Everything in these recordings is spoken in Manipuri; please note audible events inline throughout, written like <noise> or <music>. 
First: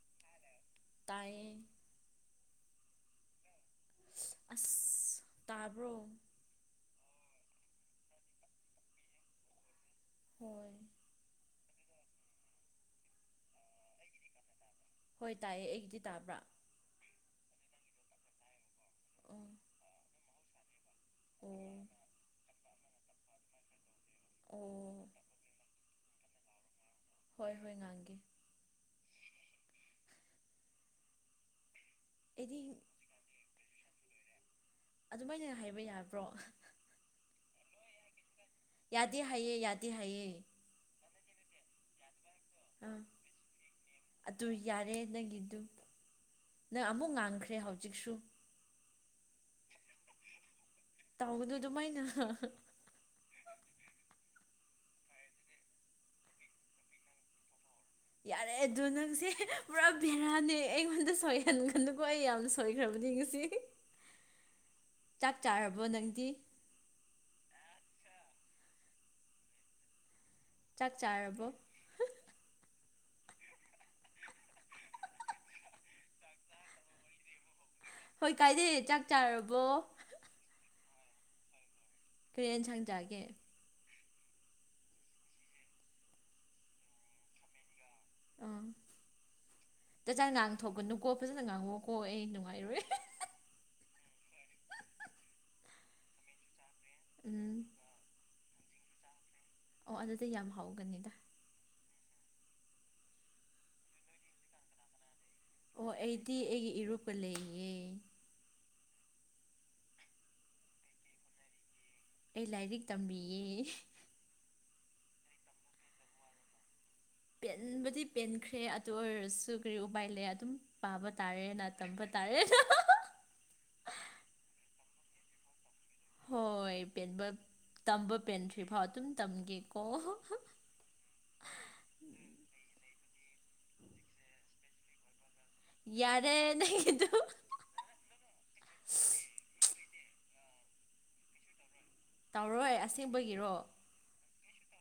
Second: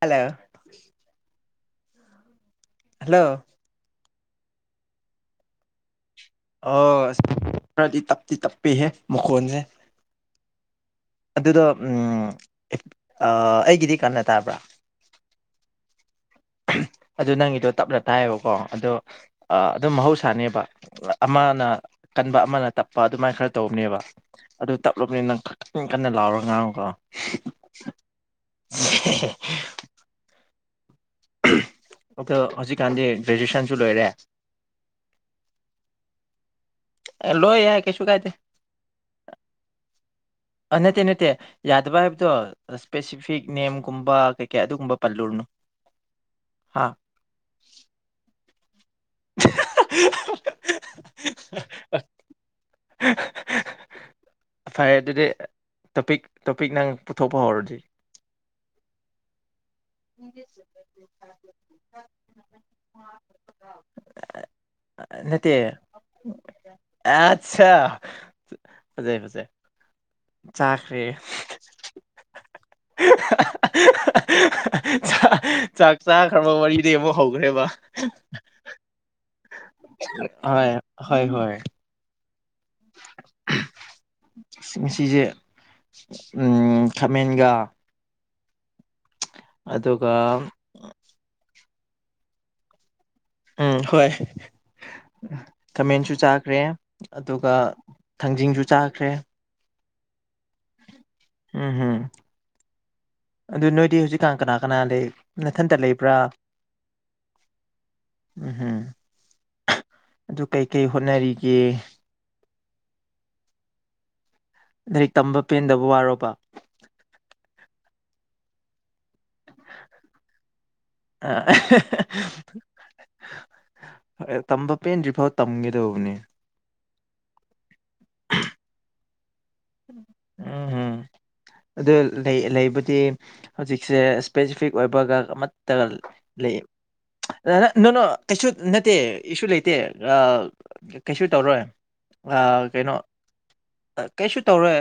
ꯍꯜꯂꯣ ꯇꯥꯏꯌꯦ ꯍꯜꯂꯣ ꯑꯁ ꯇꯥꯕ꯭ꯔꯣ ꯑꯣꯔ ꯑꯁ ꯇꯞꯇꯤ ꯇꯞꯄꯤ ꯍꯦ ꯃꯈꯣꯟꯖꯦ ꯍꯣꯏ ꯑꯗꯨꯗꯣ ꯑꯩꯒꯤꯗꯤ ꯀꯥꯟꯅ ꯇꯥꯕ꯭ꯔꯥ ꯍꯣꯏ ꯇꯥꯏꯑꯦ ꯑꯩꯒꯤꯗꯤ ꯇꯥꯕ꯭ꯔꯥ ꯑꯗꯨ ꯅꯪꯒꯤꯗꯣ ꯇꯞꯅ ꯇꯥꯏꯌꯦꯕꯀꯣ ꯑꯗꯣ ꯑꯣ ꯑꯗꯨꯝ ꯃꯍꯧꯁꯥꯅꯦꯕ ꯑꯃꯅ ꯑꯣ ꯀꯟꯕ ꯑꯃꯅ ꯇꯞ ꯂꯄꯥ ꯑꯗꯨꯃꯥꯏꯅ ꯈꯔ ꯇꯧꯕꯅꯦꯕ ꯑꯗꯨ ꯑꯣ ꯇꯞꯂꯨꯕꯅꯤꯅ ꯅꯪ ꯀꯟꯅ ꯂꯥꯎꯔꯒ ꯉꯥꯡꯉꯨꯀꯣ ꯍꯣꯏ ꯍꯣꯏ ꯉꯥꯡꯒꯦ <unintelligible> ꯑꯗꯣ ꯑꯩꯗꯤ ꯍꯧꯖꯤꯛꯀꯥꯟꯗꯤ ꯒ꯭ꯔꯦꯖꯨꯑꯦꯁꯟꯁꯨ ꯂꯣꯏꯔꯦ ꯑꯗꯨꯃꯥꯏꯅ ꯍꯥꯏꯕ ꯌꯥꯕ꯭ꯔꯣ ꯂꯣ ꯌꯥꯏ ꯀꯩꯁꯨꯨ ꯀꯥꯏꯗꯦ ꯌꯥꯗꯦ ꯍꯥꯏꯌꯦ ꯌꯥꯗ ꯍꯥꯏꯌꯦ ꯑꯥ ꯅꯠꯇꯦ ꯅꯠꯇꯦ ꯌꯥꯗꯕꯥ ꯍꯥꯏꯕ ꯑꯗꯣ ꯑꯥ ꯏꯁꯄꯦꯁꯤꯐꯤꯛ ꯅꯦꯝꯒꯨꯝꯕ ꯑꯗꯨ ꯀꯩꯀꯩ ꯌꯥꯔꯦ ꯑꯗꯨꯒꯨꯝꯕ ꯄꯜꯂꯨꯔꯅꯨ ꯅꯪꯒꯤꯗꯨ ꯍꯥ ꯅꯪ ꯑꯃꯨꯛ ꯉꯥꯡꯈ꯭ꯔꯦ ꯍꯧꯖꯤꯛꯁꯨ <inaudible> ꯇꯧꯒꯅꯨ ꯑꯗꯨꯃꯥꯏꯅ ꯐꯔꯦ ꯑꯗꯨꯗꯤ ꯇꯣꯄꯤꯛ ꯇꯣꯄꯤꯛ ꯅꯪ ꯄꯨꯊꯣꯛꯄ ꯍꯧꯔꯣ ꯑꯗꯨꯗꯤ ꯌꯥꯔꯦ ꯑꯗꯨ ꯅꯪꯁꯦ ꯄꯨꯔꯥ ꯕꯦꯔꯥꯅꯦ ꯑꯩꯉꯣꯟꯗ ꯁꯣꯏꯍꯟꯒꯗꯨꯀꯣ ꯑꯩ ꯌꯥꯝꯅ ꯁꯣꯏꯈ꯭ꯔꯕ ꯉꯁꯤ ꯆꯥꯛ ꯅꯠꯇ ꯆꯥꯔꯕꯣ ꯅꯪꯗꯤ ꯑꯥꯁ ꯐꯖꯩ ꯐꯖꯩ ꯆꯥꯛ ꯆꯥꯈ꯭ꯔꯦ ꯆꯥꯔꯕꯣ ꯆꯥꯛ ꯆꯥꯈ꯭ꯔꯕ ꯃꯔꯤꯗꯩ ꯑꯃꯨꯛ ꯍꯧꯈ꯭ꯔꯦꯕ ꯍꯣꯏ ꯀꯥꯏꯗꯦ ꯆꯥꯛ ꯆꯥꯔꯕꯣ ꯍꯣꯏ ꯍꯣꯏ ꯍꯣꯏ ꯀꯔꯤ ꯏꯟꯁꯥꯡ ꯆꯥꯒꯦ ꯉꯁꯤꯁ‌‌ꯦ ꯑꯝ ꯈꯥꯃꯦꯟꯒ ꯑꯪ ꯑꯗꯨꯒ ꯇꯆꯥꯡ ꯉꯥꯡꯊꯣꯛꯀꯅꯨꯀꯣ ꯐꯖꯟꯅ ꯉꯥꯡꯉꯣ ꯍꯣꯏ ꯑꯩ ꯅꯨꯡꯉꯥꯏꯔꯣꯏ ꯎꯝ ꯍꯣꯏ ꯀꯃꯦꯟꯁꯨ ꯆꯥꯈ꯭ꯔꯦ ꯑꯗꯨꯒ ꯎꯝ ꯊꯥꯡꯖꯤꯡꯁꯨ ꯆꯥꯈ꯭ꯔꯦ ꯑꯣ ꯑꯗꯨꯗꯤ ꯌꯥꯝ ꯍꯥꯎꯒꯅꯤꯗ ꯎꯝꯝ ꯑꯗꯨ ꯅꯣꯏꯗꯤ ꯍꯧꯖꯤꯛꯀꯥꯟ ꯀꯅꯥ ꯀꯅꯥ ꯂꯩ ꯅꯊꯟꯇ ꯑꯣ ꯂꯩꯕ꯭ꯔꯥ ꯑꯩꯗꯤ ꯑꯩꯒꯤ ꯏꯔꯨꯞꯄ ꯂꯩꯌꯦ ꯎꯝ ꯍꯝ ꯑꯗꯨ ꯀꯩꯀꯩ ꯍꯣꯠꯅꯔꯤꯒꯦ ꯑꯩ ꯂꯥꯏꯔꯤꯛ ꯇꯝꯕꯤꯌꯦ ꯂꯥꯏꯔꯤꯛ ꯇꯝꯕ ꯄꯦꯟꯗꯕ ꯋꯥꯔꯣꯕ ꯄꯦꯟꯕꯗꯤ ꯄꯦꯟꯈ꯭ꯔꯦ ꯑꯗꯨ ꯑꯣꯏꯔꯁꯨ ꯀꯔꯤ ꯎꯄꯥꯏ ꯂꯩ ꯑꯗꯨꯝ ꯄꯥꯕ ꯇꯥꯔꯦꯅ ꯇꯝꯕ ꯇꯥꯔꯦꯅ ꯑ ꯇꯝꯕꯄꯦꯟꯗ꯭ꯔꯤ ꯐꯥꯎ ꯇꯝꯒꯦ ꯗꯧꯕꯅꯦ ꯍꯣꯏ ꯄꯦꯟꯕ ꯇꯝꯕ ꯄꯦꯟꯗ꯭ꯔꯤ ꯐꯥꯎ ꯑꯗꯨꯝ ꯇꯝꯒꯦꯀꯣ ꯎꯝ ꯎꯝ ꯑꯗꯨ ꯂꯩꯕꯗꯤ ꯍꯧꯖꯤꯛꯁꯦ ꯏꯁꯄꯦꯁꯤꯐꯤꯛ ꯑꯣꯏꯕꯒ ꯑꯌꯠ ꯇꯒ ꯌꯥꯔꯦ ꯂꯩ ꯅꯪꯒꯤꯗꯨ ꯅꯪꯅ ꯀꯩꯁꯨ ꯅꯠꯇꯦ ꯏꯁꯨ ꯂꯩꯇꯦ ꯀꯩꯁꯨ ꯇꯧꯔꯣꯏ ꯇꯧꯔꯣꯏ ꯀꯩꯅꯣ ꯑꯁꯦꯡꯕꯒꯤꯔꯣ ꯀꯩꯁꯨ ꯇꯧꯔꯣꯏ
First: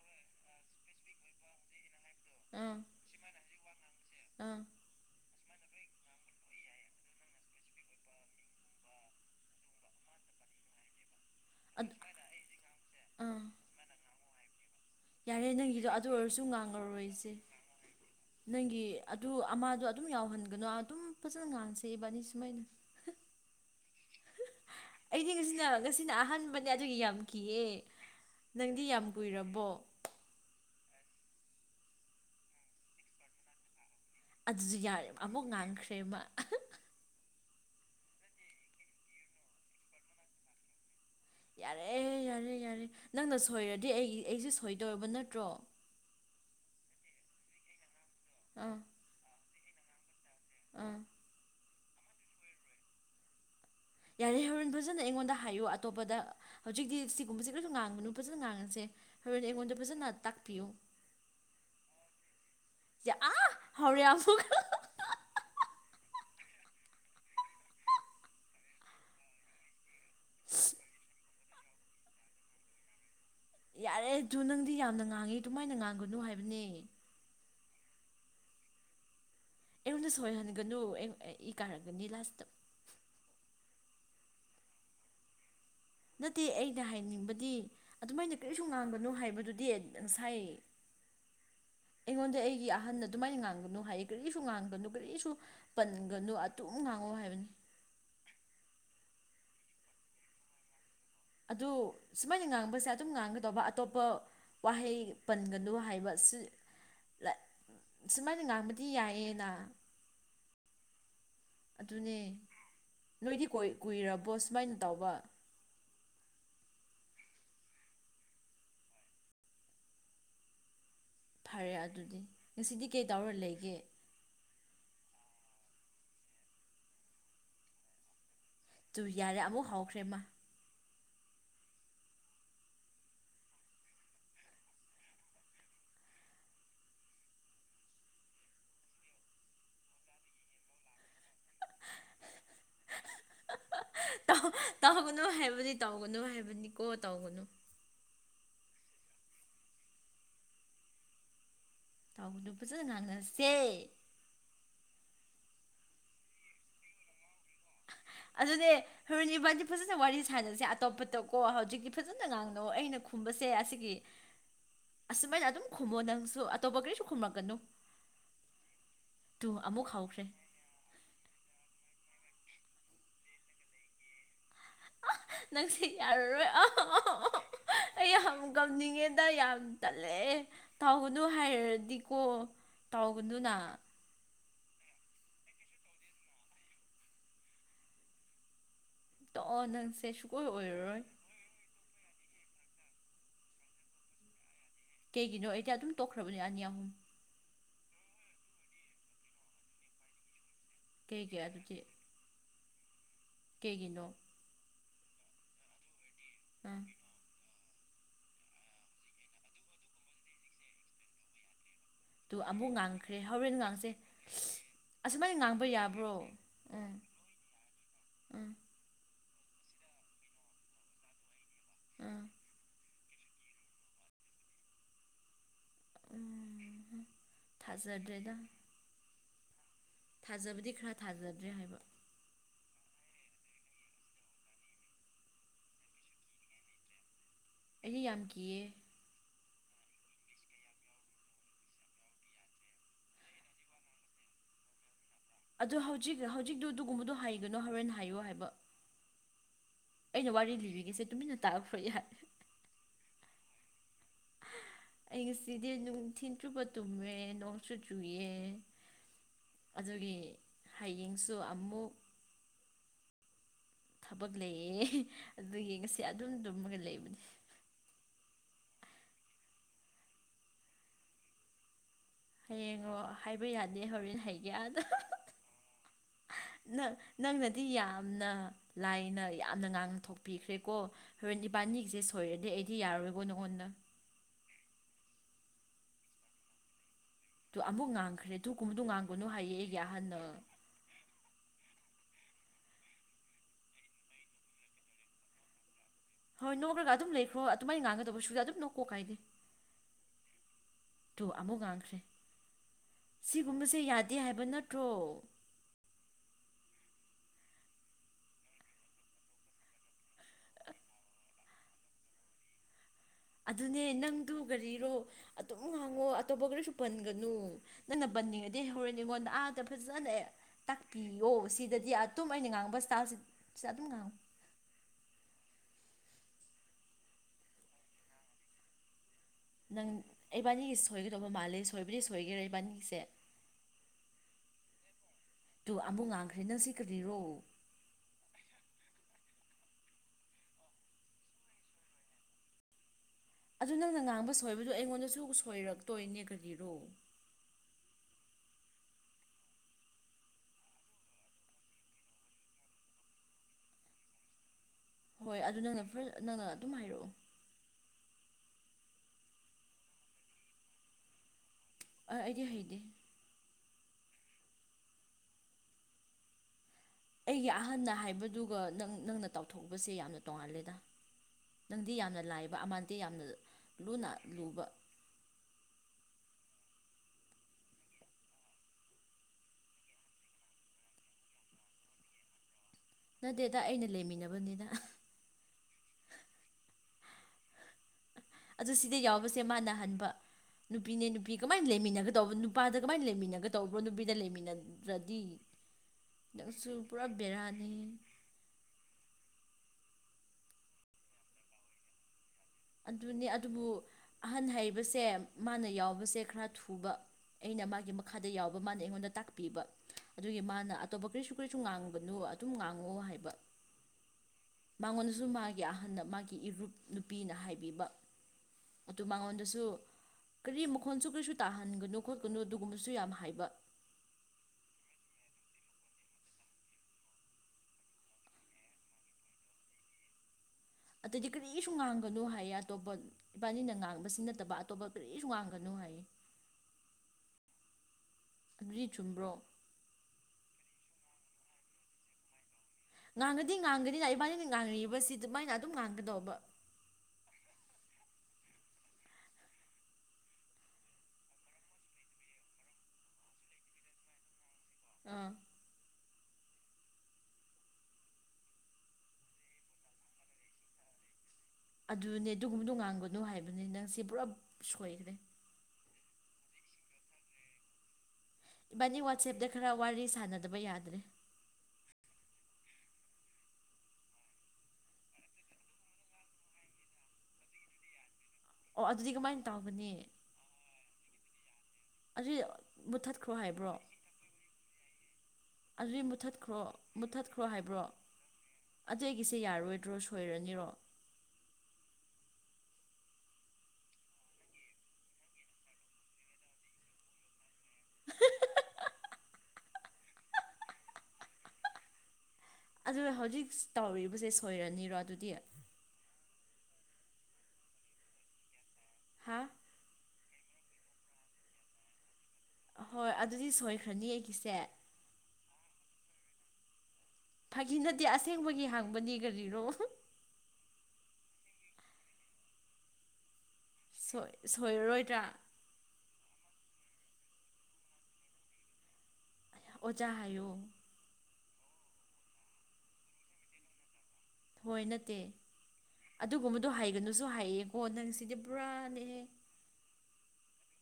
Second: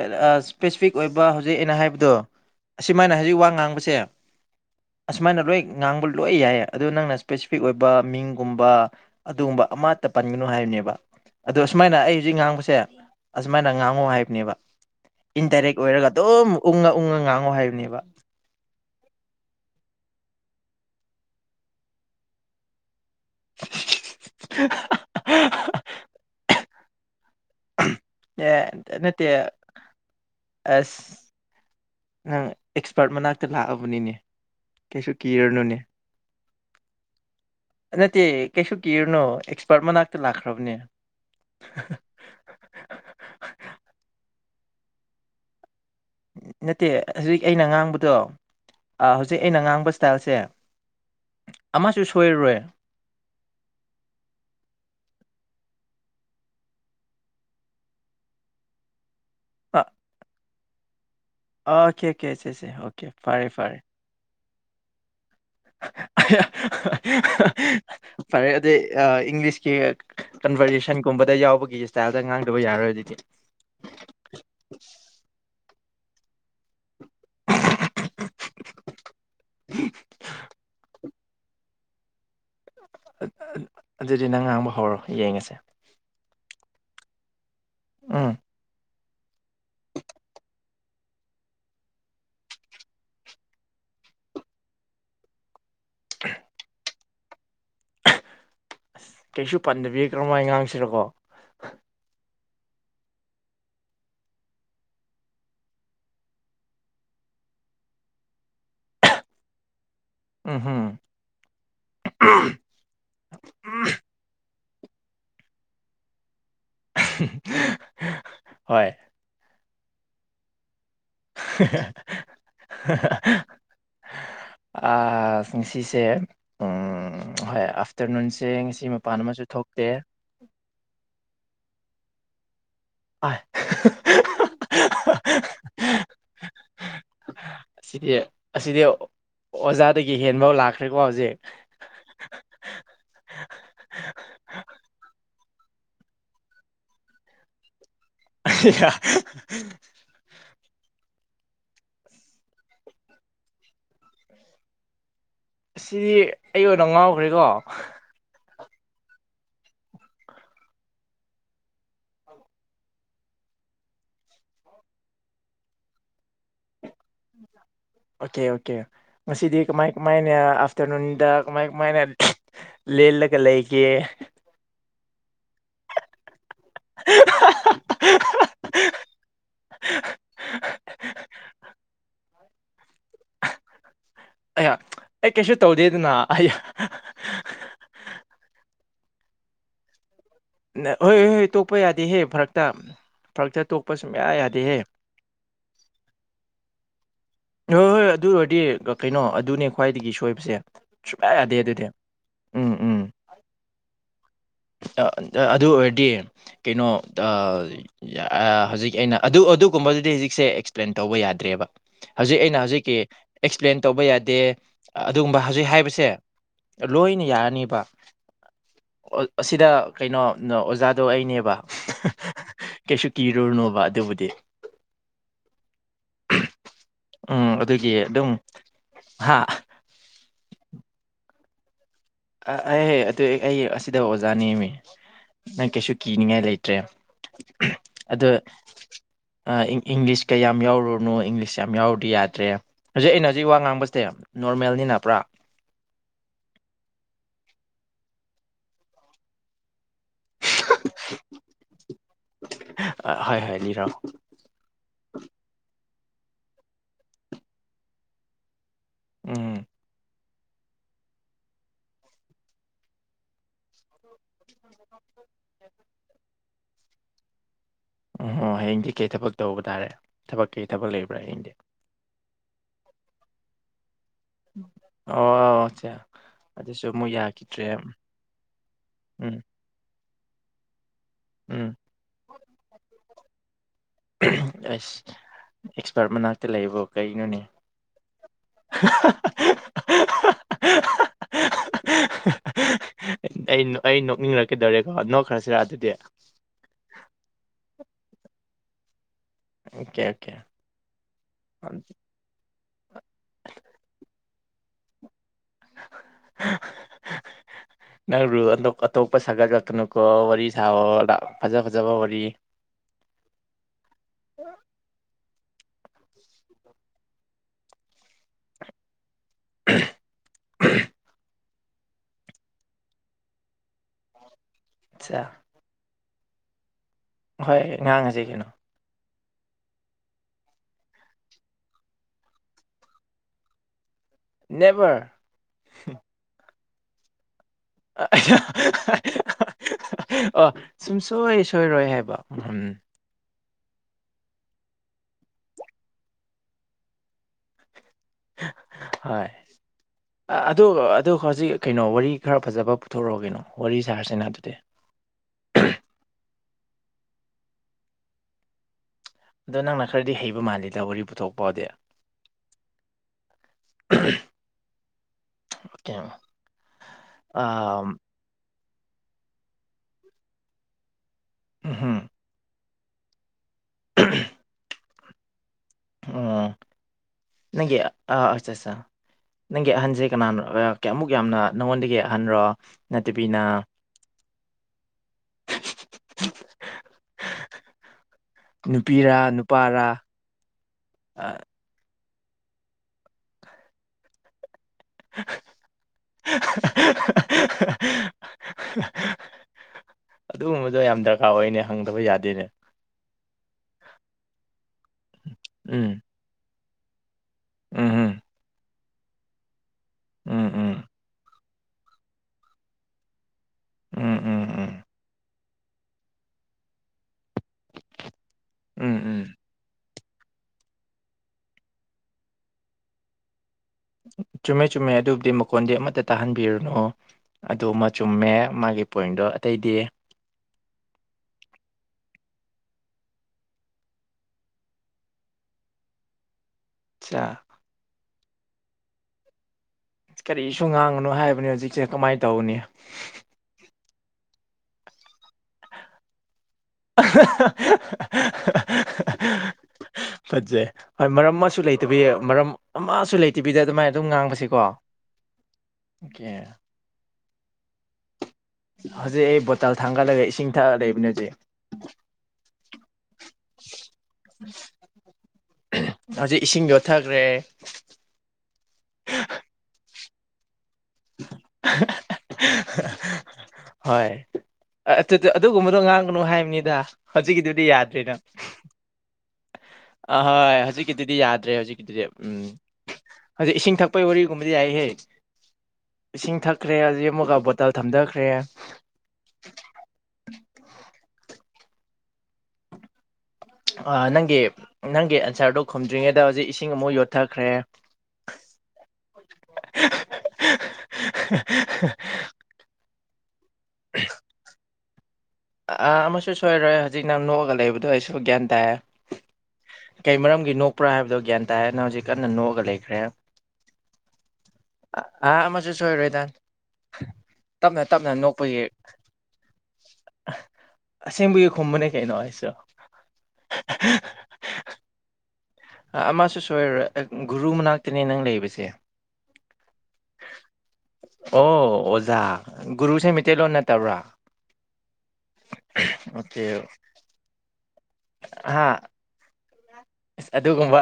ꯁ꯭ꯄꯦꯁꯤꯐꯤꯛ ꯑꯣꯏꯕ ꯍꯧꯖꯤꯛ ꯑꯩꯅ ꯍꯥꯏꯕꯗꯣ ꯑꯁꯨꯃꯥꯏꯅ ꯍꯧꯖꯤꯛ ꯋꯥ ꯉꯥꯡꯕꯁꯦ ꯑꯡ ꯁꯨꯃꯥꯏꯅ ꯂꯣꯏ ꯉꯥꯡꯕ ꯂꯣꯏ ꯌꯥꯏꯌꯦ ꯑꯗꯨ ꯅꯪꯅ ꯁ꯭ꯄꯦꯁꯤꯐꯤꯛ ꯑꯣꯏꯕ ꯃꯤꯡꯒꯨꯝꯕ ꯑꯗꯨꯒꯨꯝꯕ ꯑꯃꯠꯇ ꯄꯟꯒꯅꯨ ꯍꯥꯏꯕꯅꯦꯕ ꯑꯗꯣ ꯑꯁꯨꯃꯥꯏꯅ ꯑꯩ ꯍꯧꯖꯤꯛ ꯉꯥꯡꯕꯁꯦ ꯑꯥ ꯑꯁꯨꯃꯥꯏꯅ ꯉꯥꯡꯉꯨ ꯍꯥꯏꯕꯅꯦꯕ ꯌꯥꯔꯦ ꯏꯟꯗꯥꯏꯔꯦꯛ ꯅꯪꯒꯤꯗꯣ ꯑꯗꯨ ꯑꯣꯏꯔꯒ ꯑꯣꯏꯔꯁꯨ ꯑꯗꯨꯝ ꯎꯪꯉ ꯎꯪꯉ ꯉꯥꯡꯉꯔꯣꯏꯁꯦ ꯉꯥꯡꯉꯣ ꯍꯥꯏꯕꯅꯦꯕ ꯅꯪꯒꯤ ꯑꯗꯨ ꯑꯃꯗꯣ ꯑꯗꯨꯝ ꯌꯥꯎꯍꯟ ꯒꯅꯣ ꯑꯗꯨꯝ ꯐꯖꯅ ꯉꯥꯁꯦ ꯏꯕꯅꯤ ꯁꯨꯃꯥꯏꯅ ꯑꯩꯗꯤ ꯉꯁꯤꯅ ꯉꯁꯤꯅ ꯑꯍꯥꯟꯕꯅꯦ ꯑꯗꯨꯒꯤ ꯌꯥꯝ ꯀꯤꯌꯦ ꯅꯪꯗꯤ ꯑꯦ ꯌꯥꯝ ꯅꯠꯇꯦ ꯀꯨꯏꯔꯕꯣ ꯑꯁ ꯅꯪ ꯑꯦꯛꯁꯄꯥꯔꯠ ꯃꯅꯥꯛꯇ ꯂꯥꯛꯑꯕ ꯑꯗꯨꯁꯨ ꯌꯥꯔꯦꯕ ꯑꯃꯨꯛ ꯉꯥꯡꯈ꯭ꯔꯦꯃ ꯅꯠꯇꯦ ꯀꯩꯁꯨ ꯀꯤꯔꯨꯅꯨ ꯑꯦꯛꯁꯄꯥꯔꯠ ꯃꯅꯥꯛꯇ ꯂꯥꯛꯈ꯭ꯔꯕꯅꯦ ꯌꯥꯔꯦ ꯌꯥꯔꯦ ꯌꯥꯔꯦ ꯅꯪꯅ ꯁꯣꯏꯔꯗꯤ ꯑꯩ ꯑꯩꯁꯦ ꯁꯣꯏꯗꯧꯔꯕ ꯅꯠꯇ꯭ꯔꯣ ꯅꯠꯇꯦ ꯍꯧꯖꯤꯛ ꯑꯩꯅ ꯉꯥꯡꯕꯗꯣ ꯍꯧꯖꯤꯛ ꯑꯩꯅ ꯉꯥꯡꯕ ꯏꯁꯇꯥꯏꯜꯁꯦ ꯑꯡ ꯑꯃꯁꯨ ꯁꯣꯏꯔꯨꯔꯣꯏ ꯌꯥꯔꯦ ꯍꯣꯔꯦꯟ ꯐꯖꯅ ꯑꯩꯉꯣꯟꯗ ꯍꯥꯏꯌꯨ ꯑꯇꯣꯞꯄꯗ ꯍꯧꯖꯤꯛꯇꯤ ꯁꯤꯒꯨꯝꯕꯁꯤ ꯀꯔꯤꯁꯨ ꯉꯥꯡꯒꯅꯨ ꯐꯖꯅ ꯉꯥꯡꯉꯁꯦ ꯍꯥꯏꯕꯗꯤ ꯑꯩꯉꯣꯟꯗ ꯐꯖꯅ ꯇꯥꯛꯄꯤꯌꯨ ꯑꯣꯀꯦ ꯑꯣꯀꯦ ꯑꯣꯀꯦ ꯐꯔꯦ ꯑꯥ ꯐꯔꯦ ꯍꯧꯔꯦ ꯑꯃꯨꯛ <inaudible> ꯐꯔꯦ ꯑꯗꯨꯗꯩ ꯏꯪꯂꯤꯁꯀꯤ ꯀꯟꯚꯔꯖꯦꯁꯟꯒꯨꯝꯕꯗ ꯌꯥꯎꯕꯒꯤ ꯏꯁ꯭ꯇꯥꯏꯜꯗ ꯉꯥꯡꯗꯕ ꯌꯥꯔꯔꯣꯏ ꯑꯗꯨꯗꯤ ꯌꯥꯔꯦ ꯅꯪꯗꯤ ꯌꯥꯝꯅ ꯉꯥꯡꯉꯤ ꯑꯗꯨꯃꯥꯏꯅ ꯉꯥꯡꯒꯅꯨ ꯨ ꯑꯗꯨ ꯍꯥꯏꯕꯅꯦ ꯑꯩꯉꯣꯟꯗ ꯁꯣꯏꯍꯟꯒꯅꯨ ꯑꯩ ꯏ ꯀꯥꯔꯛꯒꯅꯤ ꯂꯥꯁꯇ ꯑꯗꯨꯗꯤ ꯅꯪ ꯉꯥꯡꯕ ꯍꯧꯔꯣ ꯌꯦꯡꯉꯁꯦ ꯅꯠꯇꯦ ꯑꯩꯅ ꯍꯥꯏꯅꯤꯡꯕꯗꯤ ꯎꯝ ꯑꯗꯨꯃꯥꯏꯅ ꯀꯔꯤꯁꯨ ꯉꯥꯡꯕꯅꯣ ꯍꯥꯏꯕꯗꯨꯗꯤ ꯉꯁꯥꯏ ꯑꯩꯉꯣꯟꯗ ꯑꯩꯒꯤ ꯑꯍꯟꯅ ꯑꯗꯨꯃꯥꯏꯅ ꯉꯥꯡꯒꯅꯨ ꯍꯥꯏꯌꯦ ꯀꯔꯤꯁꯨ ꯉꯥꯡꯒꯅꯨ ꯀꯔꯤꯁꯨ ꯄꯟꯒꯅꯨ ꯑꯗꯨ ꯑꯁ ꯀꯩꯁꯨ ꯄꯟꯗꯕꯤ ꯀ꯭ꯔꯃ ꯑꯩꯉꯥꯡꯁꯤꯔꯀꯣ ꯑꯗꯨ ꯁꯨꯃꯥꯏꯅ ꯉꯥꯡꯕꯁꯦ ꯑꯗꯨꯝ ꯉꯥꯡꯒꯗꯧꯕ ꯑꯇꯣꯞꯄ ꯋꯥꯍꯩ ꯄꯟꯒꯅꯣ ꯍꯥꯏꯕ ꯁꯨꯃꯥꯏꯅ ꯉꯥꯡꯕꯗꯤ ꯌꯥꯏꯌꯦꯅ ꯎꯝꯍꯨꯝ ꯑꯗꯨꯅꯦ ꯅꯣꯏꯗꯤ ꯀ ꯀꯨꯏꯔꯕꯣ ꯁꯨꯃꯥꯏꯅ ꯇꯧꯕ ꯍꯣꯏ ꯐꯔꯦ ꯑꯗꯨꯗꯤ ꯉꯁꯤꯗꯤ ꯀꯩ ꯇꯧꯔ ꯂꯩꯒꯦ ꯁꯤꯁꯦ ꯍꯣꯏ ꯑꯥꯐꯇꯔꯅꯨꯟ ꯁꯦ ꯉꯁꯤ ꯇꯨ ꯃꯄꯥꯟ ꯌꯥꯔꯦ ꯑꯃꯁꯨ ꯑꯃꯨꯛ ꯊꯣꯛꯇꯦ ꯍꯧꯈ꯭ꯔꯦ ꯃꯥ ꯑꯥꯏ ꯑꯁꯤꯗꯤ ꯑꯁꯤꯗꯤ ꯑꯣꯖꯥꯗꯒꯤ ꯍꯦꯟꯕꯥꯎ ꯂꯥꯛꯈ꯭ꯔꯦꯀꯣ ꯍꯧꯖꯤꯛ ꯍ ꯇꯧꯒꯅꯨ ꯍꯥꯏꯕꯅꯤ ꯇꯧꯒꯅꯨ ꯍꯥꯏꯕꯅꯤ ꯀꯣ ꯇꯧꯒꯅꯨ ꯑ ꯇꯧꯗꯨ ꯄꯨꯖ ꯉꯥꯟꯁꯦ ꯁꯤꯗꯤ ꯑꯩ ꯑꯣꯏꯅꯗ ꯉꯥꯎꯈ꯭ꯔꯦꯀꯣ ꯑꯗꯨꯅꯦ ꯔꯨꯅꯤꯕꯥꯗꯤ ꯐꯖꯅ ꯋꯥꯔꯤ ꯁꯥꯟꯅꯁꯦ ꯑꯇꯣꯞꯄꯇꯀꯣ ꯍꯧꯖꯤꯛꯇꯤ ꯐꯖꯅ ꯉꯥꯡꯅꯧꯑꯣ ꯑꯩꯅ ꯈꯨꯝꯕꯁꯤꯁ ꯁꯦ ꯑꯁꯤꯒꯤ ꯑꯁꯨꯃꯥꯏꯅ ꯑꯗꯨꯝ ꯈꯨꯝꯃꯣ ꯅꯪꯁꯨ ꯑꯇꯣꯞꯄ ꯀꯔꯤꯁꯨ ꯈꯨꯝꯂꯛꯀꯅꯨ ꯑꯣꯀꯦ ꯑꯣꯀꯦ ꯉꯁꯤꯗꯤ ꯀꯃꯥꯏ ꯍꯧꯈ꯭ꯔꯦ ꯃꯥꯏꯅ ꯑꯐꯇꯔꯅꯨꯟꯗ ꯀꯃꯥꯏ ꯃꯥꯏꯅ ꯂꯦꯜꯂꯒ ꯂꯩꯒꯦ ꯅꯪꯁꯤ ꯌꯥꯔ <inaudible> ꯑꯩ ꯌꯥꯝ ꯉꯝꯅꯤꯡꯉꯦꯗ ꯌꯥꯝ ꯇꯜꯂꯦ ꯊꯥꯎꯒꯅꯨ ꯍꯥꯏꯔꯗꯤꯀꯣ ꯇꯥꯎꯒꯗꯨꯅ ꯑꯩꯍ ꯑꯩ ꯀꯩꯁꯨ ꯇꯧꯗꯦꯗꯅ ꯑꯩ ꯑꯣ ꯅꯪꯁꯦꯁꯨ ꯅ ꯍꯣꯏ ꯍꯣꯏ ꯍꯣꯏ ꯇꯣꯛꯄ ꯌꯥꯗꯦꯍꯦ ꯐꯔꯛꯇ ꯐꯔꯛꯇ ꯇꯣꯛꯄ ꯁꯨꯡ ꯃꯌꯥ ꯌꯥꯗꯦꯍꯦ ꯀꯩꯒꯤꯅꯣ ꯑꯩꯗꯤ ꯑꯗꯨꯝ ꯇꯣꯛꯈ꯭ꯔꯕꯅꯦ ꯑꯅꯤ ꯑꯍꯨꯝ ꯍꯣꯏ ꯍꯣꯏ ꯑꯗꯨ ꯑꯣꯏꯔꯗꯤ ꯀꯩꯅꯣ ꯑꯗꯨꯅꯦ ꯈ꯭ꯋꯥꯏꯗꯒꯤ ꯁꯣꯏꯕꯁꯦ ꯆꯨꯝꯃꯥꯏ ꯀꯩꯒꯤ ꯌꯥꯗꯦ ꯑꯗꯨꯗꯤ ꯑꯗꯨꯗ ꯀꯩꯒꯤꯅꯣ ꯑꯗꯨ ꯑꯣꯏꯔꯗꯤ ꯑꯥ ꯀꯩꯅꯣ ꯍꯧꯖꯤꯛ ꯑꯩꯅ ꯑꯗꯨ ꯑꯗꯨꯒꯨꯝꯕꯗꯨꯗꯤ ꯍꯧꯖꯤꯛꯁꯦ ꯑꯦꯛꯁꯄ꯭ꯂꯦꯟ ꯇꯧꯕ ꯌꯥꯗ꯭ꯔꯦꯕ ꯑꯗꯨ ꯍꯧꯖꯤꯛ ꯑꯩꯅ ꯑꯃꯨꯛ ꯍꯧꯖꯤꯛꯀꯤ ꯉꯥꯡꯈ꯭ꯔꯦ ꯍꯣꯔꯦꯟ ꯑꯦꯛꯁꯄ꯭ꯂꯦꯟ ꯉꯥꯡꯁꯦ ꯇꯧꯕ ꯌꯥꯗꯦ ꯑꯁꯨꯃꯥꯏꯅ ꯑꯗꯨꯒꯨꯝꯕ ꯉꯥꯡꯕ ꯍꯧꯖꯤꯛ ꯍꯥꯏꯕꯁꯦ ꯌꯥꯕ꯭ꯔꯣ ꯎꯝ ꯂꯣꯏꯅ ꯌꯥꯔꯅꯤꯕ ꯎꯝ ꯑꯁꯤꯗ ꯀꯩꯅꯣ ꯑꯣꯖꯥꯗꯣ ꯑꯩꯅꯦꯕ ꯎꯝ ꯀꯩꯁꯨ ꯀꯤꯔꯨꯔꯨꯅꯣꯕ ꯑꯗꯨꯕꯨꯗꯤ ꯎꯝ ꯎꯝ ꯑꯗꯨꯒꯤ ꯑꯗꯨꯝ ꯊꯥꯖꯗ꯭ꯔꯦꯗ ꯍꯥ ꯊꯥꯖꯕꯗꯤ ꯈꯔ ꯊꯥꯖꯗ꯭ꯔꯦ ꯍꯥꯏꯕ ꯑ ꯑꯩ ꯑꯗꯨ ꯑꯩ ꯑꯁꯤꯗ ꯑꯣꯖꯥ ꯅꯦꯝꯃꯤ ꯅꯪ ꯀꯩꯁꯨ ꯀꯤꯅꯤꯡꯉꯥꯏ ꯂꯩꯇ꯭ꯔꯦ ꯂꯩ ꯌꯥꯝ ꯌꯥꯝ ꯀ ꯏꯪꯂꯤꯁ ꯀꯌꯥꯝ ꯌꯥꯎꯔꯨꯅꯨ ꯏꯪꯂꯤꯁ ꯌꯥꯝ ꯌꯥꯎꯔꯨꯗꯤ ꯌꯥꯗ꯭ꯔꯦ ꯍꯧꯖꯤꯛ ꯑꯩꯅ ꯍꯧꯖꯤꯛ ꯋꯥ ꯉꯥꯡꯕꯁꯦ ꯅꯣꯔꯃꯦꯜꯅꯤꯅ ꯄꯨ꯭ꯔꯥ ꯑꯗꯨꯗ ꯍꯧꯖꯤꯛ ꯍꯧꯖꯤꯛꯇꯣ ꯑꯗꯨꯒꯨꯝꯕꯗꯣ ꯍꯥꯏꯒꯅꯣ ꯍꯣꯔꯦꯟ ꯍꯥꯏꯌꯣ ꯍꯥꯏꯕ ꯑꯩꯅ ꯋꯥꯔꯤ ꯂꯤꯔꯤꯉꯤꯁꯦ ꯇꯨꯃꯤꯟꯅ ꯇꯥꯛꯈ꯭ꯔꯣ ꯌꯥꯏ ꯍꯥꯏ ꯍꯥꯏ ꯅꯤꯔꯝ ꯊꯤꯟ ꯆꯨꯞꯕ ꯇꯨꯝꯃꯦ ꯅꯣꯡꯁꯨ ꯆꯨꯌꯦ ꯎꯝ ꯑꯗꯨꯒꯤ ꯍꯌꯦꯡꯁꯨ ꯑꯃꯨꯛ ꯊꯕꯛ ꯂꯩꯌꯦ ꯑꯗꯨ ꯌꯦ ꯉꯁꯤ ꯑꯗꯨꯝ ꯇꯨꯝꯃꯒ ꯂꯩꯕꯅꯦ ꯎꯝ ꯑꯣ ꯍꯌꯦꯡꯗꯤ ꯀꯩ ꯊꯕꯛ ꯇꯧꯕ ꯇꯥꯔꯦ ꯊꯕꯛ ꯀꯩ ꯊꯕꯛ ꯂꯩꯕ꯭ꯔꯥ ꯍꯌꯦꯡꯗꯤ ꯍꯌꯦꯡꯉꯣ ꯍꯥꯏꯕ ꯌꯥꯗꯦ ꯍꯧꯖꯤꯛ ꯑꯣ ꯑꯗꯨꯁꯨ ꯑꯃꯨꯛ ꯅꯪꯅꯗꯤ ꯌꯥꯈꯤꯗ꯭ꯔꯦ ꯌꯥꯝꯅ ꯂꯥꯏꯅ ꯎꯝ ꯌꯥꯝꯅ ꯉꯥꯡꯅ ꯊꯣꯛꯄ ꯄꯤꯈ꯭ꯔꯦꯀꯣ ꯍꯣꯔꯦꯟ ꯎꯝ ꯅꯤꯕꯥꯅꯤꯒꯤꯁꯦ ꯁꯣꯏꯔꯗꯤ ꯑꯩꯗꯤ ꯌꯥꯔꯔꯣꯏꯀꯣ ꯅꯉꯣꯟꯗ ꯑꯁ ꯑꯦꯛꯁꯄꯥꯔꯠ ꯃꯅꯥꯛꯇ ꯂꯩꯕꯣ ꯀꯩꯅꯣꯅꯦ ꯇ ꯑꯃꯨꯛ ꯉꯥꯡꯈ꯭ꯔꯦ ꯑꯗꯨꯨ ꯀꯨꯝꯕꯗꯨ ꯉꯥꯡꯒꯅꯨ ꯍꯥꯏꯌꯦ ꯑꯩꯒꯤ ꯑꯍꯟꯅ ꯍ <inaudible> ꯑꯩ ꯑꯩ ꯅꯣꯛꯅꯤꯡꯉꯛꯀꯗꯧꯔꯦꯀꯣ ꯅꯣꯛꯈ꯭ꯔꯁꯤꯔ ꯑꯗꯨꯗꯤ ꯍꯣꯏ ꯅꯣꯛꯈ꯭ꯔꯒ ꯑꯗꯨꯝ ꯂꯩꯈ꯭ꯔꯣ ꯑꯗꯨꯃꯥꯏꯅ ꯉꯥꯡꯒꯗꯕ ꯁꯨꯗ ꯑꯗꯨꯝ ꯅꯣꯛꯑꯣ ꯀꯥꯏꯗꯦ ꯑꯣꯀꯦ ꯑꯣꯀꯦ ꯇꯨ ꯑꯃꯨꯛ ꯉꯥꯡꯈ꯭ꯔꯦ ꯁꯤꯒꯨꯝꯕꯁꯦ ꯌꯥꯗꯦ ꯗꯦ ꯍꯥꯏꯕ ꯅꯠꯇ꯭ꯔꯣ <inaudible> ꯅꯪꯕꯨ ꯑꯇꯣꯞꯄ ꯁꯥꯒꯠ ꯈꯛꯇ ꯅꯪꯀꯣ ꯋꯥꯔꯤ ꯁꯥꯋꯣ ꯐꯖ ꯐꯖꯕ ꯋꯥꯔꯤ ꯑꯗꯨꯅꯦ ꯅꯪꯗꯨ ꯀꯔꯤꯔꯣ ꯑꯗꯨꯝ ꯉꯥꯡꯉꯣ ꯑꯇꯣꯞꯄ ꯀꯔꯤꯁꯨ ꯄꯟꯒꯅꯨ ꯅꯪꯅ ꯄꯟꯅꯤꯡꯉꯩꯗꯤ ꯍꯧꯔꯦꯟ ꯑꯩꯉꯣꯟꯗ ꯑꯥꯗ ꯐꯖꯅ ꯇꯥꯛꯄꯤꯌꯣ ꯁꯤꯅꯤ ꯁꯤꯗꯗꯤ ꯑꯗꯨꯝ ꯑꯩꯅ ꯉꯥꯡꯕ ꯏꯁꯇꯥꯜꯁꯤ ꯁꯤ ꯑꯗꯨꯝ ꯉꯥꯡꯉꯤ ꯑꯆꯥ ꯍꯣꯏ ꯉꯥꯡꯉꯁꯤ ꯀꯩꯅꯣ ꯅꯪ ꯏꯕꯥꯅꯤꯒꯤ ꯁꯣꯏꯒꯗꯧꯕ ꯃꯥꯜꯂꯦ ꯁꯣꯏꯕꯗꯤ ꯁꯣꯏꯒꯦꯔ ꯏꯕꯥꯅꯤꯒꯤꯁꯦ ꯅꯦꯕꯔ ꯇꯨ ꯑꯃꯨꯛ ꯉꯥꯡꯈ꯭ꯔꯦ ꯅꯪ ꯁꯤ ꯀꯔꯤꯔꯣ <inaudible> ꯑꯣ ꯁꯨꯝꯁꯣꯏ ꯁꯣꯏꯔꯣꯏ ꯍꯥꯏꯕ ꯎꯝ ꯑꯗꯨ ꯅꯪꯅ ꯉꯥꯡꯕ ꯁꯣꯏꯕꯗꯨ ꯑꯩꯉꯣꯟꯗꯁꯨ ꯁꯣꯏꯔꯛꯇꯣꯏꯅꯦ ꯀꯔꯤꯔꯣ ꯍꯣꯢ ꯑꯗꯨ ꯑꯗꯨ ꯍꯧꯖꯤꯛ ꯀꯩꯅꯣ ꯋꯥꯔꯤ ꯈꯔ ꯐꯖꯕ ꯄꯨꯊꯣꯔꯛꯑꯣ ꯀꯩꯅꯣ ꯋꯥꯔꯤ ꯁꯥꯔꯁꯤꯅꯦ ꯑꯗꯨꯗꯤ ꯍꯣꯏ ꯑꯗꯨ ꯅꯪꯅ ꯐꯔ ꯅꯪꯅ ꯑꯗꯨꯝ ꯍꯥꯏꯔꯛꯑꯣ ꯑꯗꯣ ꯅꯪꯅ ꯈꯔꯗꯤ ꯍꯩꯕ ꯃꯥꯜꯂꯤꯗ ꯋꯥꯔꯤ ꯄꯨꯊꯣꯛꯄꯥꯗꯤ ꯑꯩꯗꯤ ꯍꯥꯏꯗꯦ ꯀꯦ <inaudible> ꯑꯩꯒꯤ ꯑꯍꯟꯅ ꯍꯥꯏꯕꯗꯨꯒ ꯅꯪꯅ ꯇꯥꯎꯊꯣꯛꯄꯁꯦ ꯌꯥꯝꯅ ꯇꯣꯡꯉꯥꯜꯂꯦꯗ ꯅꯪꯗꯤ ꯌꯥꯝꯅ ꯂꯥꯏꯕ ꯑꯃꯥꯟꯗꯤ ꯌꯥꯝꯅ ꯂꯨꯅ ꯂꯨꯕ ꯑꯣ ꯅꯪꯒꯤ ꯑ ꯑꯆꯥ ꯆꯥ ꯅꯪꯒꯤ ꯑꯍꯟꯁꯦ ꯀꯅꯥꯅꯣ ꯀꯌꯥꯃꯨꯛ ꯌꯥꯝꯅ ꯅꯪꯉꯣꯟꯗꯒꯤ ꯑꯍꯟꯔꯣ ꯅꯠꯇꯕꯤꯅ ꯅꯇꯦꯗ ꯑꯩꯒ ꯂꯩꯃꯤꯟꯅꯕ ꯃꯤꯅ <inaudible> ꯑꯗꯨ ꯁꯤꯗ ꯅꯨꯄꯤꯔꯥ ꯌꯥꯎꯕꯁꯦ ꯅꯨꯄꯥꯔꯥ ꯃꯥꯅꯍꯟꯕ ꯅꯨꯄꯤꯅꯦ ꯅꯨꯄꯤ ꯑ ꯀꯃꯥꯏꯅ ꯂꯩꯃꯤꯟꯅꯒꯗ ꯭ꯥꯥꯅꯨꯄꯥꯗ ꯀꯃꯥꯏꯅ ꯂꯩꯃꯤꯟꯅꯒ ꯇꯧꯕ꯭ꯔꯣ ꯅꯨꯄꯤꯗ ꯂꯩꯃꯤꯟꯅ ꯅꯨꯄꯤ ꯅꯪꯁꯨ ꯄꯨꯔꯥ ꯕꯦꯔꯅꯤ ꯑꯗꯨꯒꯨꯝꯕꯗꯣ ꯌꯥꯝ ꯗꯔꯀꯥꯔ ꯑꯣꯏꯅꯦ ꯍꯪꯗꯕ ꯌꯥꯗꯦꯅꯦ ꯑꯗꯨꯅꯦ ꯑꯗꯨꯕꯨ ꯑꯍꯟ ꯍꯩꯕꯁꯦ ꯃꯥꯅ ꯎꯝ ꯌꯥꯎꯕꯁꯦ ꯈꯔ ꯊꯨꯕ ꯑꯩꯅ ꯃꯥꯒꯤ ꯎꯝ ꯃꯈꯥꯗ ꯌꯥꯎꯕ ꯃꯥꯅ ꯑꯩꯉꯣꯟꯗ ꯇꯥꯛꯄꯤꯕ ꯑꯗꯨꯒꯤ ꯎꯝ ꯃꯥꯅ ꯎꯝ ꯑꯇꯣꯞꯄ ꯀꯔꯤꯁꯨ ꯀꯔꯤꯁꯨ ꯉꯥꯡꯒꯅꯣ ꯑꯗꯨꯝ ꯉꯥꯡꯑꯣ ꯍꯥꯏꯕ ꯎꯝ ꯎꯝ ꯎꯝ ꯃꯥꯒꯤ ꯑꯍꯟ ꯃꯥꯒꯤ ꯏꯔꯨꯞ ꯅꯨꯄꯤꯅ ꯍꯥꯏꯕꯤꯕ ꯎꯝ ꯑꯗꯨ ꯎꯝ ꯃꯉꯣꯟꯗꯁꯨ ꯀꯔꯤ ꯃꯈꯣꯟꯁꯨ ꯀꯔꯤꯁꯨ ꯇꯥꯍꯟꯒꯅꯣ ꯈꯣꯠꯀꯅꯣ ꯑꯗꯨꯒꯨꯝꯕꯁꯨ ꯌꯥꯝꯅ ꯍꯥꯏꯕ ꯆꯨꯝꯃꯦ ꯆꯨꯝꯃꯦ ꯑꯗꯨꯕꯨꯗꯤ ꯃꯈꯣꯟꯗꯤ ꯑꯃꯠꯇ ꯇꯥꯍꯟꯕꯤꯔꯨꯅꯣ ꯑꯗꯨꯃ ꯆꯨꯝꯃꯦ ꯃꯥꯒꯤ ꯄꯣꯏꯟꯗꯣ ꯑꯇꯩꯗꯤ ꯑꯇꯩꯗꯤ ꯀꯔꯤꯁꯨ ꯉꯥꯡꯒꯅꯨ ꯍꯥꯏꯌꯦ ꯑꯇꯣꯞꯄ ꯏꯕꯥꯅꯤꯅ ꯉꯥꯡꯕꯁꯤ ꯅꯠꯇꯕ ꯑꯇꯣꯞꯄ ꯀꯔꯤꯁꯨ ꯉꯥꯡꯒꯅꯨ ꯍꯥꯏꯌꯦ ꯆꯥ ꯑ ꯆꯨꯝꯕ꯭ꯔꯣ ꯀꯔꯤꯁꯨ ꯉꯥꯡꯉꯨꯅꯣ ꯍꯥꯏꯕꯅꯤ ꯍꯧꯖꯤꯛꯁꯦ ꯀꯃꯥꯏꯅ ꯇꯧꯕꯅꯤ ꯉꯥꯡꯉꯗꯤ ꯉꯥꯡꯒꯅꯤꯅ ꯏꯕꯥꯅꯤꯅ ꯉꯥꯡꯅꯏꯕꯁꯤ ꯑꯗꯨꯃꯥꯏꯅ ꯑꯗꯨꯝ ꯉꯥꯡꯒꯗꯧꯕ ꯑ ꯆꯠꯁꯩ ꯍꯣꯏ ꯃꯔꯝ ꯑꯃꯁꯨ ꯂꯩꯇꯕꯤ ꯃꯔꯝ ꯑꯃꯁꯨ ꯂꯩꯇꯕꯤꯗ ꯑꯗꯨꯃꯥꯏꯅ ꯑꯗꯨꯝ ꯉꯥꯡꯕꯁꯤꯀꯣ ꯑꯝ ꯀꯦ ꯍꯧꯖꯤꯛ ꯑꯩ ꯕꯣꯇꯜ ꯊꯥꯡꯒꯠꯂꯒꯦ ꯏꯁꯤꯡ ꯊꯛꯑ ꯂꯩꯕꯅꯦ ꯍꯧꯖꯤꯛ ꯑꯗꯨꯅꯦ ꯑꯗꯨꯒꯨꯝꯕꯗꯨꯣ ꯉꯥꯡꯕꯅꯣ ꯍꯥꯏꯕꯅꯤ ꯅꯪꯁ ꯄꯨꯂꯞ ꯁꯣꯏꯈ꯭ꯔꯦ ꯍꯧꯖꯤꯛ ꯏꯁꯤꯡ ꯌꯣꯠꯊꯈ꯭ꯔꯦ ꯏꯕꯥꯅꯤ ꯋꯥꯆꯦꯞꯇ ꯈꯔ ꯋꯥꯔꯤ ꯁꯥꯟꯅꯗꯕ ꯌꯥꯗꯦ ꯍꯣꯏ ꯑꯗꯨꯒꯨꯝꯕꯗꯣ ꯉꯥꯡꯕꯅꯨ ꯍꯥꯏꯕꯅꯤꯗ ꯍꯧꯖꯤꯛꯀꯤꯗꯨꯗꯤ ꯌꯥꯗ꯭ꯔꯦ ꯅꯪ ꯑꯣ ꯑꯗꯨꯗꯤ ꯀꯃꯥꯏꯅ ꯇꯧꯒꯅꯤ ꯑꯍꯣꯏ ꯍꯧꯖꯤꯛꯀꯤꯗꯤꯗꯤ ꯌꯥꯗ꯭ꯔꯦ ꯍꯧꯖꯤꯛ ꯗꯤ ꯑꯗꯨꯗꯤ ꯎꯝ ꯃꯨꯠꯊꯠꯈ꯭ꯔꯣ ꯑꯗꯨꯗ ꯍꯥꯏꯕ꯭ꯔꯣ ꯏꯁꯤꯡ ꯊꯛꯄꯩ ꯋꯥꯔꯤꯒꯨꯝꯕꯗꯤ ꯌꯥꯏꯍꯦ ꯑꯗꯨꯏ ꯏꯁꯤꯡ ꯃꯨꯠꯊꯠꯈ꯭ꯔꯣ ꯊꯛꯈ꯭ꯔꯦ ꯍꯧꯖꯤꯛ ꯑꯃꯨꯛꯀ ꯃꯨꯠꯊꯠꯈ꯭ꯔꯣ ꯕꯣꯇꯜ ꯍꯥꯏꯕ꯭ꯔꯣ ꯊꯝꯊꯈ꯭ꯔꯦ ꯑꯗꯨ ꯑꯩꯒꯤꯁꯦ ꯌꯥꯔꯣꯏꯗ꯭ꯔꯣ ꯁꯣꯏꯔ ꯔꯅꯤꯔꯣ ꯅꯪꯒꯤ ꯅꯪꯒꯤ ꯑꯟꯁꯔꯗꯣ ꯈꯨꯝꯗ꯭ꯔꯤꯉꯩꯗ ꯍꯧꯖꯤꯛ ꯏꯁꯤꯡ ꯑꯃꯨꯛ ꯌꯣꯠꯊꯈ꯭ꯔꯦ <inaudible> <unintelligible> ꯑꯗꯨ ꯍꯧꯖꯤꯛ ꯇꯧꯔꯤꯕꯁꯦ ꯁꯣꯏꯔꯅꯤꯔꯣ ꯑꯗꯨꯗꯤ ꯑꯥ ꯑꯃꯁꯨ ꯁꯣꯏꯔꯣꯏ ꯍꯧꯖꯤꯛ ꯅꯪ ꯅꯣꯛꯑꯒ ꯂꯩꯕꯗꯣ ꯑꯩꯁꯨ ꯒ꯭ꯌꯥꯟ ꯇꯥꯏꯌꯦ ꯍꯥ ꯀꯩ ꯃꯔꯝꯒꯤ ꯅꯣꯛꯄ꯭ꯔꯥ ꯍꯥꯏꯕꯗꯣ ꯒ꯭ꯌꯥꯟ ꯇꯥꯏꯌꯦꯅ ꯍꯧꯖꯤꯛ ꯀꯟꯅ ꯅꯣꯛꯑꯒ ꯂꯩꯈ꯭ꯔꯦ ꯍꯣꯏ ꯑꯗꯨꯗꯤ ꯁꯣꯏꯈ꯭ꯔꯅꯤ ꯑꯩꯒꯤꯁꯦ ꯑꯥ ꯑꯃꯁꯨ ꯁꯣꯏꯔꯣꯏꯗ ꯐꯥꯒꯤ ꯇꯞꯅ ꯅꯠꯇꯦ ꯇꯞꯅ ꯅꯣꯛꯄꯒꯤ ꯑꯁꯦꯡꯕꯒꯤ ꯍꯪꯕꯅꯦ ꯀꯔꯤꯔꯣ ꯑꯁꯦꯡꯕꯒꯤ ꯈꯨꯝꯕꯅꯦ ꯀꯩꯅꯣ ꯑꯩꯁꯨ ꯁꯣꯏ ꯁꯣꯏꯔꯔꯣꯏꯗ꯭ꯔꯥ ꯑꯃꯁꯨ ꯁꯣꯏꯔꯔꯣꯏ ꯒꯨꯔꯨ ꯃꯅꯥꯛꯇꯅꯦ ꯅꯪ ꯂꯩꯕꯁꯦ ꯑꯣꯖꯥ ꯍꯥꯏꯌꯣ ꯑꯣ ꯑꯣꯖꯥ ꯒꯨꯔꯨꯁꯦ ꯃꯩꯇꯩꯩꯂꯣꯟ ꯅꯠꯇꯕ꯭ꯔꯥ ꯍꯣꯏ ꯅꯠꯇꯦ ꯑꯣꯀꯦ ꯑꯗꯨꯒꯨꯝꯕꯗꯣ ꯍꯥꯏꯒꯅꯨꯁꯨ ꯍꯥꯏꯌꯦ ꯑꯣ ꯅꯪ ꯁꯤꯗꯤ ꯑꯍꯥ ꯄꯨꯕ꯭ꯔꯥꯅꯦ ꯑꯁ ꯑꯗꯨꯒꯨꯝꯕ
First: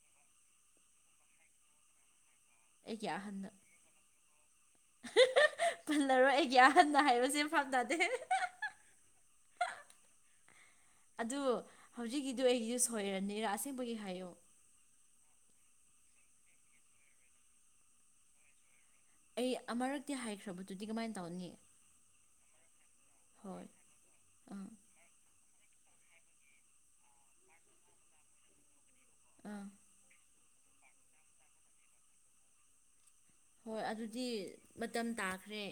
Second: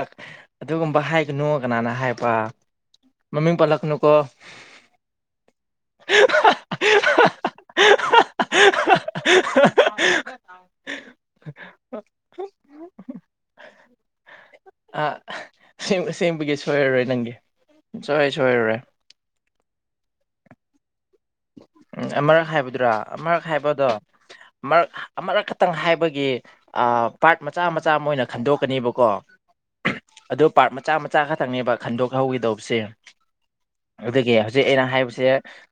ꯑꯗꯨꯒꯨꯝꯕ ꯍꯥꯏꯒꯅꯨ ꯀꯅꯥꯅ ꯍꯥꯏꯕ ꯑꯩꯒꯤ ꯑꯍꯟꯅ ꯃꯃꯤꯡ ꯄꯠꯂꯛꯀꯅꯨꯀꯣ ꯄꯜꯂꯔꯣꯏ ꯑꯩꯒꯤꯌꯥ ꯍꯟꯅ ꯍꯥꯏꯕꯁꯦ ꯐꯥꯝ ꯇꯥꯗꯦꯍꯦ <inaudible> ꯑꯗꯨ ꯍꯧꯖꯤꯛꯀꯤꯗꯨ ꯑꯩꯒꯤ ꯁꯣꯏꯔꯅꯤꯔꯥ ꯑꯁꯦꯡꯕꯒꯤ ꯍꯥꯏ ꯑ ꯁꯦꯝꯕꯒꯤ ꯁꯣꯏꯔꯔꯣꯏ ꯅꯪꯒꯤ ꯁꯨꯡ ꯁꯣꯏ ꯁꯣꯏꯔꯔꯣꯏ ꯑꯩ ꯑꯃꯔꯛꯇꯤ ꯍꯥꯏꯈ꯭ꯔꯕꯗꯨꯗꯤ ꯀꯃꯥꯏ ꯎꯝ ꯑꯃ ꯍꯥꯏꯕꯗꯨ꯭ꯔꯥ ꯑꯃꯛ ꯍꯣꯏ ꯍꯥꯏꯕꯗꯣ ꯑꯥ ꯃꯔꯛ ꯈꯤꯇꯪ ꯍꯥꯏꯕꯒꯤ ꯄꯥꯔꯠ ꯃꯆꯥ ꯃꯆꯥ ꯑꯃ ꯑꯣꯏꯅ ꯈꯟꯗꯣꯛꯄꯅꯦꯕꯀꯣ ꯑꯥ ꯑꯗꯨ ꯄꯥꯔꯠ ꯃꯆꯥ ꯃꯆꯥ ꯈꯇꯪꯅꯦꯕ ꯈꯟꯗꯣꯛꯍꯧꯒꯦꯗꯧꯕꯁꯦ ꯍꯣꯏ ꯑꯗꯨꯗꯤ ꯃꯇꯝ ꯇꯥꯈ꯭ꯔꯦ